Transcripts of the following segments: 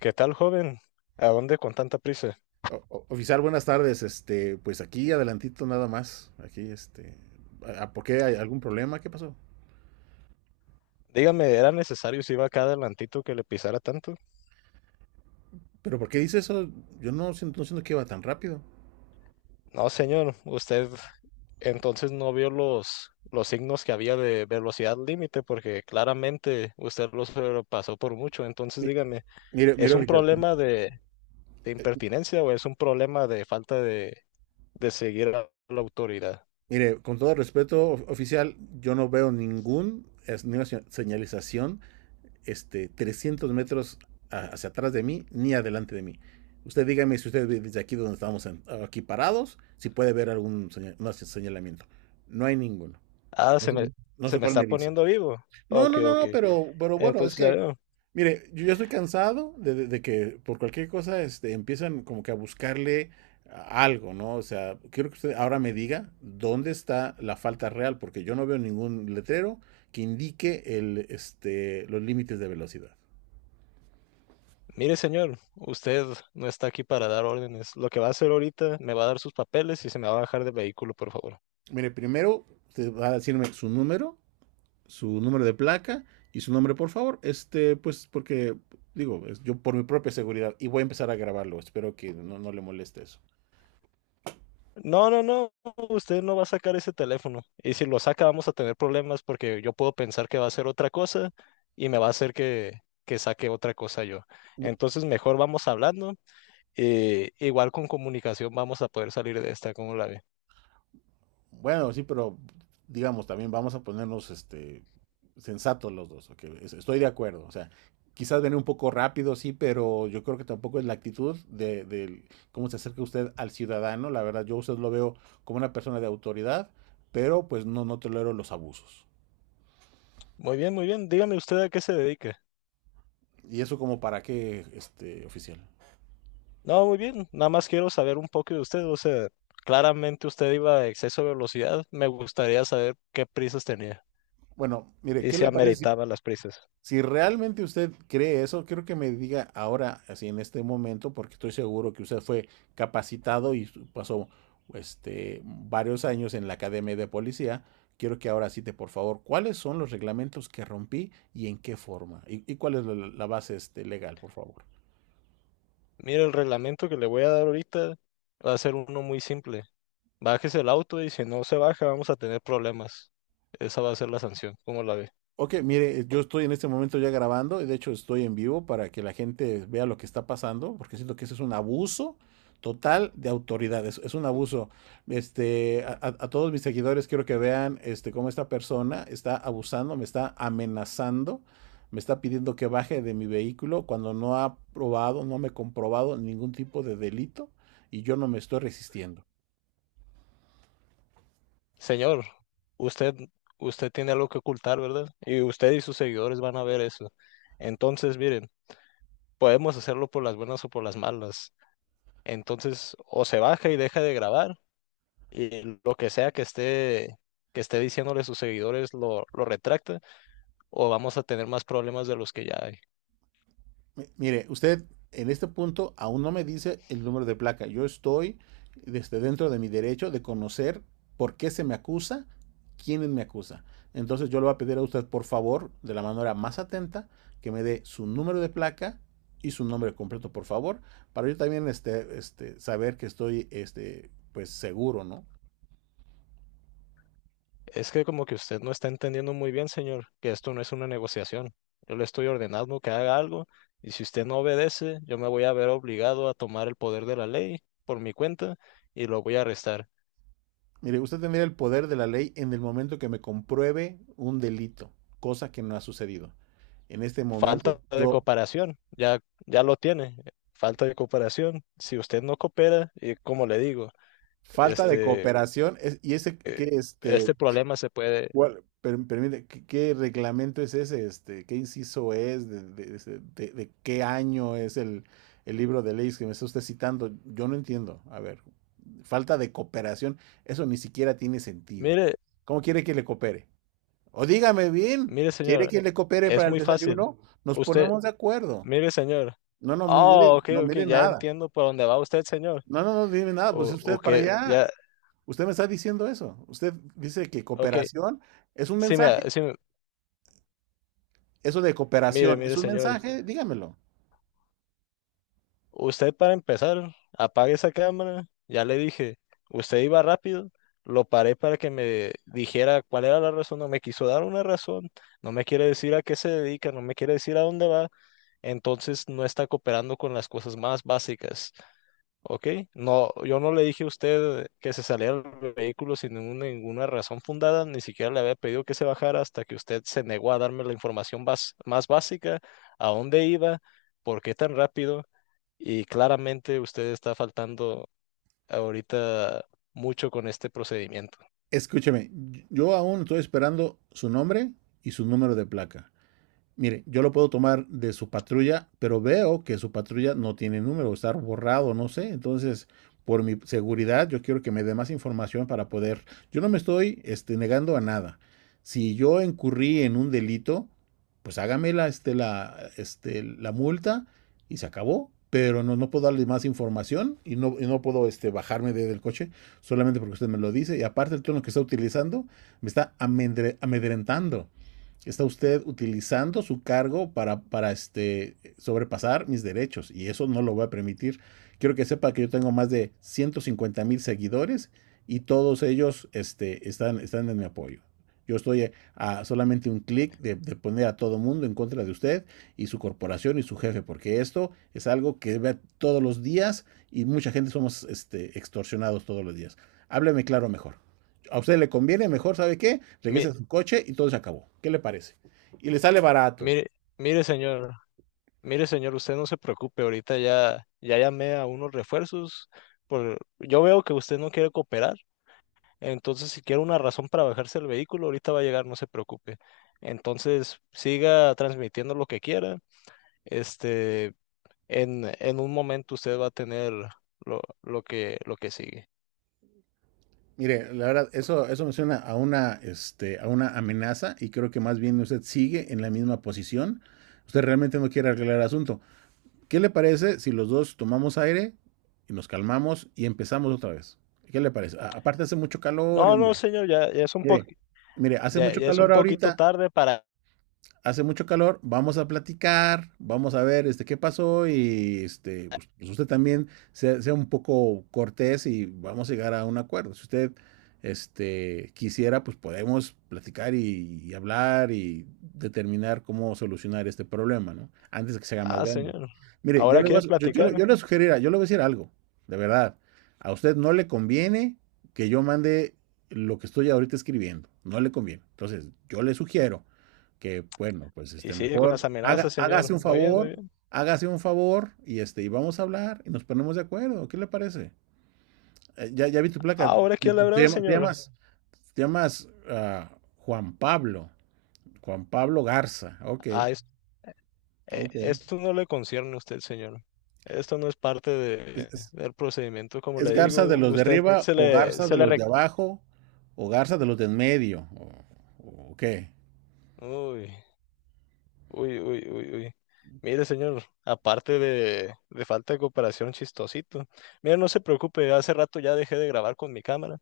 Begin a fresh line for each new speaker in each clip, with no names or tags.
¿Qué tal, joven? ¿A dónde con tanta prisa?
O, oficial, buenas tardes. Pues aquí adelantito nada más. Aquí, ¿por qué hay algún problema? ¿Qué pasó?
Dígame, ¿era necesario si iba acá adelantito que le pisara tanto?
Pero ¿por qué dice eso? Yo no siento que iba tan rápido.
No, señor, usted entonces no vio los signos que había de velocidad límite porque claramente usted los pasó por mucho. Entonces,
Mi-
dígame,
mire,
¿es un
oficial,
problema de
eh,
impertinencia o es un problema de falta de seguir a la autoridad?
mire, con todo respeto, oficial, yo no veo señalización, 300 metros hacia atrás de mí ni adelante de mí. Usted dígame si usted ve desde aquí donde estamos aquí parados, si puede ver no, señalamiento. No hay ninguno.
Ah,
No
se
sé,
me,
no
Se
sé
me
cuál
está
me dice.
poniendo vivo.
No,
Ok,
no, no,
ok.
no, pero bueno, es
Entonces, ya
que,
veo.
mire, yo ya estoy cansado de que por cualquier cosa empiezan como que a buscarle algo, ¿no? O sea, quiero que usted ahora me diga dónde está la falta real, porque yo no veo ningún letrero que indique los límites de velocidad.
Mire, señor, usted no está aquí para dar órdenes. Lo que va a hacer ahorita, me va a dar sus papeles y se me va a bajar del vehículo, por favor.
Mire, primero usted va a decirme su número de placa y su nombre, por favor. Pues, porque, digo, yo por mi propia seguridad, y voy a empezar a grabarlo, espero que no le moleste eso.
No, no, no, usted no va a sacar ese teléfono. Y si lo saca, vamos a tener problemas porque yo puedo pensar que va a hacer otra cosa y me va a hacer que saque otra cosa yo. Entonces, mejor vamos hablando y igual con comunicación vamos a poder salir de esta, ¿cómo la ve?
Bueno, sí, pero digamos, también vamos a ponernos sensatos los dos, ok, estoy de acuerdo, o sea, quizás viene un poco rápido, sí, pero yo creo que tampoco es la actitud del cómo se acerca usted al ciudadano, la verdad, yo a usted lo veo como una persona de autoridad, pero pues no tolero los abusos.
Muy bien, muy bien. Dígame usted a qué se dedica.
Y eso como para qué, oficial.
No, muy bien. Nada más quiero saber un poco de usted. O sea, claramente usted iba a exceso de velocidad. Me gustaría saber qué prisas tenía
Bueno, mire,
y
¿qué
si
le parece si...
ameritaba las prisas.
Si realmente usted cree eso, quiero que me diga ahora, así en este momento, porque estoy seguro que usted fue capacitado y pasó varios años en la academia de policía. Quiero que ahora cite, por favor, cuáles son los reglamentos que rompí y en qué forma, y cuál es la base legal, por favor.
Mire, el reglamento que le voy a dar ahorita va a ser uno muy simple. Bájese el auto y si no se baja vamos a tener problemas. Esa va a ser la sanción. ¿Cómo la ve?
Ok, mire, yo estoy en este momento ya grabando y de hecho estoy en vivo para que la gente vea lo que está pasando, porque siento que ese es un abuso total de autoridad, es un abuso. A todos mis seguidores quiero que vean cómo esta persona está abusando, me está amenazando, me está pidiendo que baje de mi vehículo cuando no ha probado, no me ha comprobado ningún tipo de delito y yo no me estoy resistiendo.
Señor, usted, usted tiene algo que ocultar, ¿verdad? Y usted y sus seguidores van a ver eso. Entonces, miren, podemos hacerlo por las buenas o por las malas. Entonces, o se baja y deja de grabar y lo que sea que esté diciéndole a sus seguidores lo retracta o vamos a tener más problemas de los que ya hay.
Mire, usted en este punto aún no me dice el número de placa. Yo estoy desde dentro de mi derecho de conocer por qué se me acusa, quién me acusa. Entonces yo le voy a pedir a usted, por favor, de la manera más atenta, que me dé su número de placa y su nombre completo, por favor, para yo también saber que estoy pues seguro, ¿no?
Es que como que usted no está entendiendo muy bien, señor, que esto no es una negociación. Yo le estoy ordenando que haga algo y si usted no obedece, yo me voy a ver obligado a tomar el poder de la ley por mi cuenta y lo voy a arrestar.
Mire, usted tendría el poder de la ley en el momento que me compruebe un delito, cosa que no ha sucedido. En este momento,
Falta de
yo...
cooperación, ya lo tiene. Falta de cooperación. Si usted no coopera, y como le digo,
Falta de
este
cooperación. ¿Y ese qué,
eh, este problema se puede.
cuál, permite, qué reglamento es ese? ¿Qué inciso es? ¿De qué año es el libro de leyes que me está usted citando? Yo no entiendo. A ver, falta de cooperación, eso ni siquiera tiene sentido.
Mire,
¿Cómo quiere que le coopere? O dígame bien,
mire,
¿quiere
señor,
que le coopere
es
para el
muy fácil.
desayuno? Nos
Usted,
ponemos de acuerdo.
mire, señor.
No, no, mire,
Oh, ok,
no
ok,
mire
ya
nada.
entiendo por dónde va usted, señor.
No, no, no, dime nada, pues
O,
es
o
usted para
que
allá...
ya,
Usted me está diciendo eso. Usted dice que
ok.
cooperación es un
Sí, mira,
mensaje.
sí,
Eso de
mire,
cooperación es
mire,
un
señor.
mensaje. Dígamelo.
Usted para empezar, apague esa cámara. Ya le dije, usted iba rápido. Lo paré para que me dijera cuál era la razón. No me quiso dar una razón. No me quiere decir a qué se dedica. No me quiere decir a dónde va. Entonces no está cooperando con las cosas más básicas. Ok, no, yo no le dije a usted que se saliera del vehículo sin ninguna razón fundada, ni siquiera le había pedido que se bajara hasta que usted se negó a darme la información más básica, a dónde iba, por qué tan rápido, y claramente usted está faltando ahorita mucho con este procedimiento.
Escúcheme, yo aún estoy esperando su nombre y su número de placa. Mire, yo lo puedo tomar de su patrulla, pero veo que su patrulla no tiene número, está borrado, no sé. Entonces, por mi seguridad, yo quiero que me dé más información para poder. Yo no me estoy negando a nada. Si yo incurrí en un delito, pues hágame la multa y se acabó. Pero no puedo darle más información y no puedo bajarme del coche solamente porque usted me lo dice. Y aparte el tono que está utilizando me está amedrentando. Está usted utilizando su cargo para sobrepasar mis derechos y eso no lo voy a permitir. Quiero que sepa que yo tengo más de 150,000 seguidores y todos ellos están en mi apoyo. Yo estoy a solamente un clic de poner a todo mundo en contra de usted y su corporación y su jefe, porque esto es algo que ve todos los días y mucha gente somos extorsionados todos los días. Hábleme claro, mejor a usted le conviene. Mejor, ¿sabe qué?
Mi-
Regrese a su coche y todo se acabó. ¿Qué le parece? Y le sale barato.
mire, mire señor, mire señor, usted no se preocupe, ahorita ya llamé a unos refuerzos, yo veo que usted no quiere cooperar. Entonces, si quiere una razón para bajarse el vehículo, ahorita va a llegar, no se preocupe. Entonces, siga transmitiendo lo que quiera. Este, en un momento usted va a tener lo que sigue.
Mire, la verdad, eso me suena a una amenaza y creo que más bien usted sigue en la misma posición. Usted realmente no quiere arreglar el asunto. ¿Qué le parece si los dos tomamos aire y nos calmamos y empezamos otra vez? ¿Qué le parece? Aparte hace mucho calor, y,
No, no,
hombre.
señor,
Mire, mire, hace
ya,
mucho
ya es un
calor
poquito
ahorita.
tarde para.
Hace mucho calor, vamos a platicar, vamos a ver qué pasó y pues, usted también sea un poco cortés y vamos a llegar a un acuerdo. Si usted quisiera, pues podemos platicar y hablar y determinar cómo solucionar este problema, ¿no? Antes de que se haga más
Ah,
grande.
señor.
Mire,
Ahora quiere platicar.
yo le voy a decir algo, de verdad. A usted no le conviene que yo mande lo que estoy ahorita escribiendo, no le conviene. Entonces, yo le sugiero que bueno, pues
Y sigue con las
mejor
amenazas, señor. Muy bien, muy bien.
hágase un favor y vamos a hablar y nos ponemos de acuerdo. ¿Qué le parece? Ya vi tu placa.
Ahora
Te,
quiere
te
hablar,
llama- te
señor.
llamas te llamas Juan Pablo, Garza. Ok,
Ah, eh,
ok.
esto no le concierne a usted, señor. Esto no es parte
¿Es, es-
del procedimiento, como
es
le
Garza de
digo.
los de
Usted
arriba o Garza
se
de
le
los de
rec-
abajo o Garza de los de en medio o qué?
uy, uy, uy, uy, uy. Mire, señor, aparte de falta de cooperación, chistosito. Mire, no se preocupe, hace rato ya dejé de grabar con mi cámara.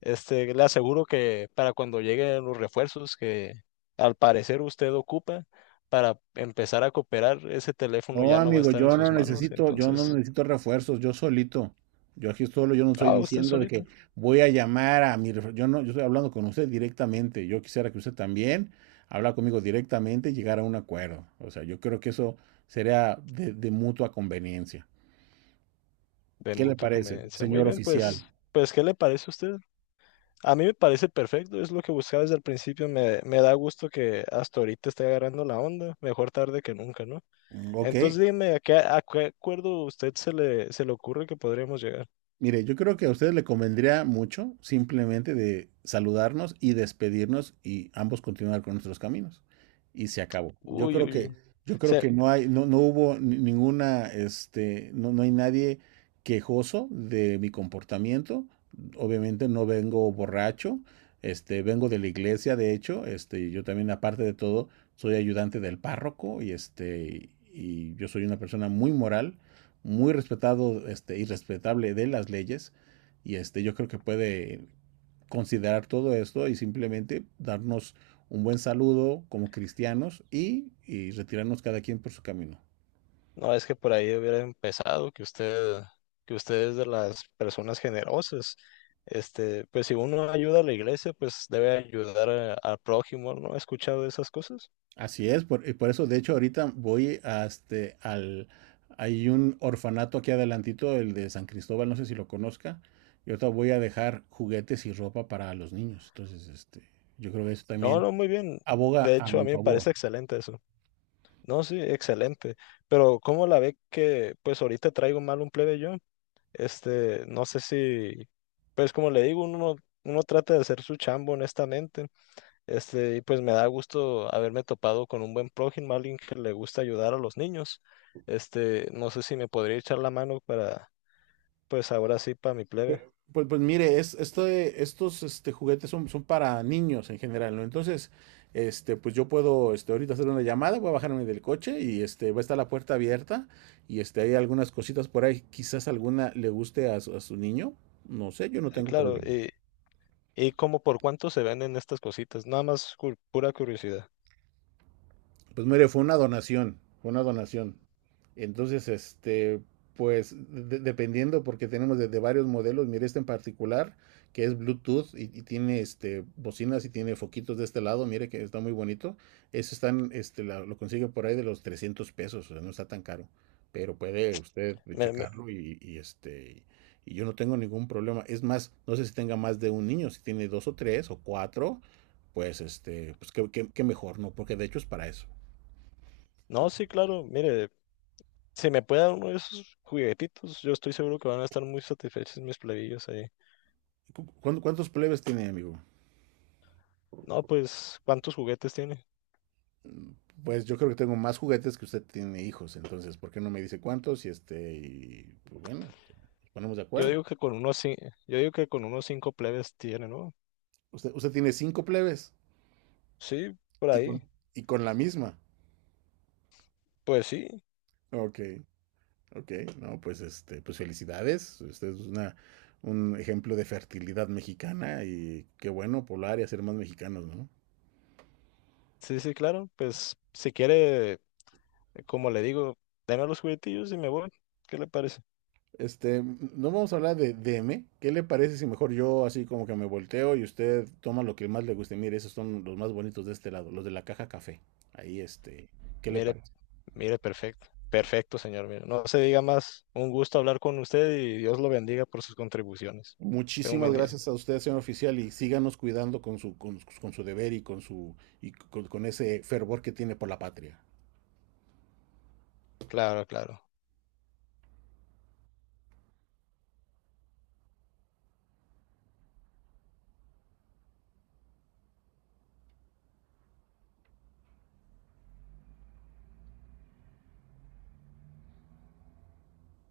Este, le aseguro que para cuando lleguen los refuerzos que al parecer usted ocupa para empezar a cooperar, ese teléfono
No,
ya no va a
amigo,
estar en
yo
sus
no
manos.
necesito, yo no
Entonces,
necesito refuerzos, yo solito. Yo aquí solo, yo no estoy
ah, usted
diciendo de
solito.
que voy a llamar a mi refuerzo. Yo no, yo estoy hablando con usted directamente. Yo quisiera que usted también habla conmigo directamente y llegar a un acuerdo. O sea, yo creo que eso sería de mutua conveniencia.
De
¿Qué le
mutua
parece,
conveniencia. Muy
señor
bien, pues,
oficial?
pues, ¿qué le parece a usted? A mí me parece perfecto, es lo que buscaba desde el principio. Me da gusto que hasta ahorita esté agarrando la onda, mejor tarde que nunca, ¿no?
Mm, ok...
Entonces dime, ¿a qué acuerdo usted se le ocurre que podríamos llegar?
Mire, yo creo que a ustedes le convendría mucho simplemente de saludarnos y despedirnos y ambos continuar con nuestros caminos. Y se acabó. Yo
Uy,
creo
uy, uy.
que, Mm, yo creo
Se-
que no hay, no, no hubo ninguna, no, no hay nadie quejoso de mi comportamiento. Obviamente no vengo borracho, vengo de la iglesia, de hecho, yo también, aparte de todo, soy ayudante del párroco y yo soy una persona muy moral, muy respetado, y respetable de las leyes. Yo creo que puede considerar todo esto y simplemente darnos un buen saludo como cristianos y retirarnos cada quien por su camino.
no, es que por ahí hubiera empezado, que usted es de las personas generosas. Este, pues si uno ayuda a la iglesia, pues debe ayudar al prójimo, ¿no? ¿Ha escuchado esas cosas?
Así es, y por eso de hecho ahorita voy al... Hay un orfanato aquí adelantito, el de San Cristóbal, no sé si lo conozca. Y ahorita voy a dejar juguetes y ropa para los niños. Entonces, yo creo que eso
No,
también
no, muy bien.
aboga
De
a
hecho, a
mi
mí me parece
favor.
excelente eso. No, sí, excelente. Pero ¿cómo la ve que pues ahorita traigo mal un plebe yo? Este, no sé si, pues como le digo, uno trata de hacer su chambo honestamente. Este, y pues me da gusto haberme topado con un buen prójimo, alguien que le gusta ayudar a los niños. Este, no sé si me podría echar la mano para, pues ahora sí, para mi
Pues,
plebe.
pues mire, estos juguetes son para niños en general, ¿no? Entonces, pues yo puedo ahorita hacer una llamada, voy a bajarme del coche va a estar la puerta abierta hay algunas cositas por ahí, quizás alguna le guste a su niño, no sé, yo no tengo
Claro,
problema.
y como por cuánto se venden estas cositas, nada más pura curiosidad.
Pues mire, fue una donación, fue una donación. Entonces, pues dependiendo, porque tenemos desde varios modelos, mire este en particular, que es Bluetooth y tiene bocinas y tiene foquitos de este lado, mire que está muy bonito. Eso están, lo consigue por ahí de los 300 pesos, o sea, no está tan caro, pero puede usted
Me,
checarlo y yo no tengo ningún problema. Es más, no sé si tenga más de un niño, si tiene dos o tres o cuatro, pues qué mejor, ¿no? Porque de hecho es para eso.
No, sí, claro, mire, si me puede dar uno de esos juguetitos, yo estoy seguro que van a estar muy satisfechos mis plebillos ahí.
¿Cuántos plebes tiene, amigo?
No, pues, ¿cuántos juguetes tiene?
Pues yo creo que tengo más juguetes que usted tiene hijos, entonces, ¿por qué no me dice cuántos? Y pues bueno, o sea, nos ponemos de
Yo
acuerdo.
digo que con unos cinco, yo digo que con unos cinco plebes tiene, ¿no?
Usted tiene cinco plebes
Sí, por
y
ahí.
con, y con la misma.
Pues sí,
Ok, ok, no, pues felicidades. Usted es un ejemplo de fertilidad mexicana y qué bueno poblar y hacer más mexicanos, ¿no?
sí, sí, claro. Pues si quiere, como le digo, deme los juguetillos y me voy. ¿Qué le parece?
No vamos a hablar de DM. ¿Qué le parece si mejor yo así como que me volteo y usted toma lo que más le guste? Mire, esos son los más bonitos de este lado, los de la caja café. Ahí, ¿qué le
Mire,
parece?
mire, perfecto. Perfecto, señor. Mire, no se diga más. Un gusto hablar con usted y Dios lo bendiga por sus contribuciones. Tengo un
Muchísimas
buen día.
gracias a usted, señor oficial, y síganos cuidando con su deber y con ese fervor que tiene por la patria.
Claro, claro.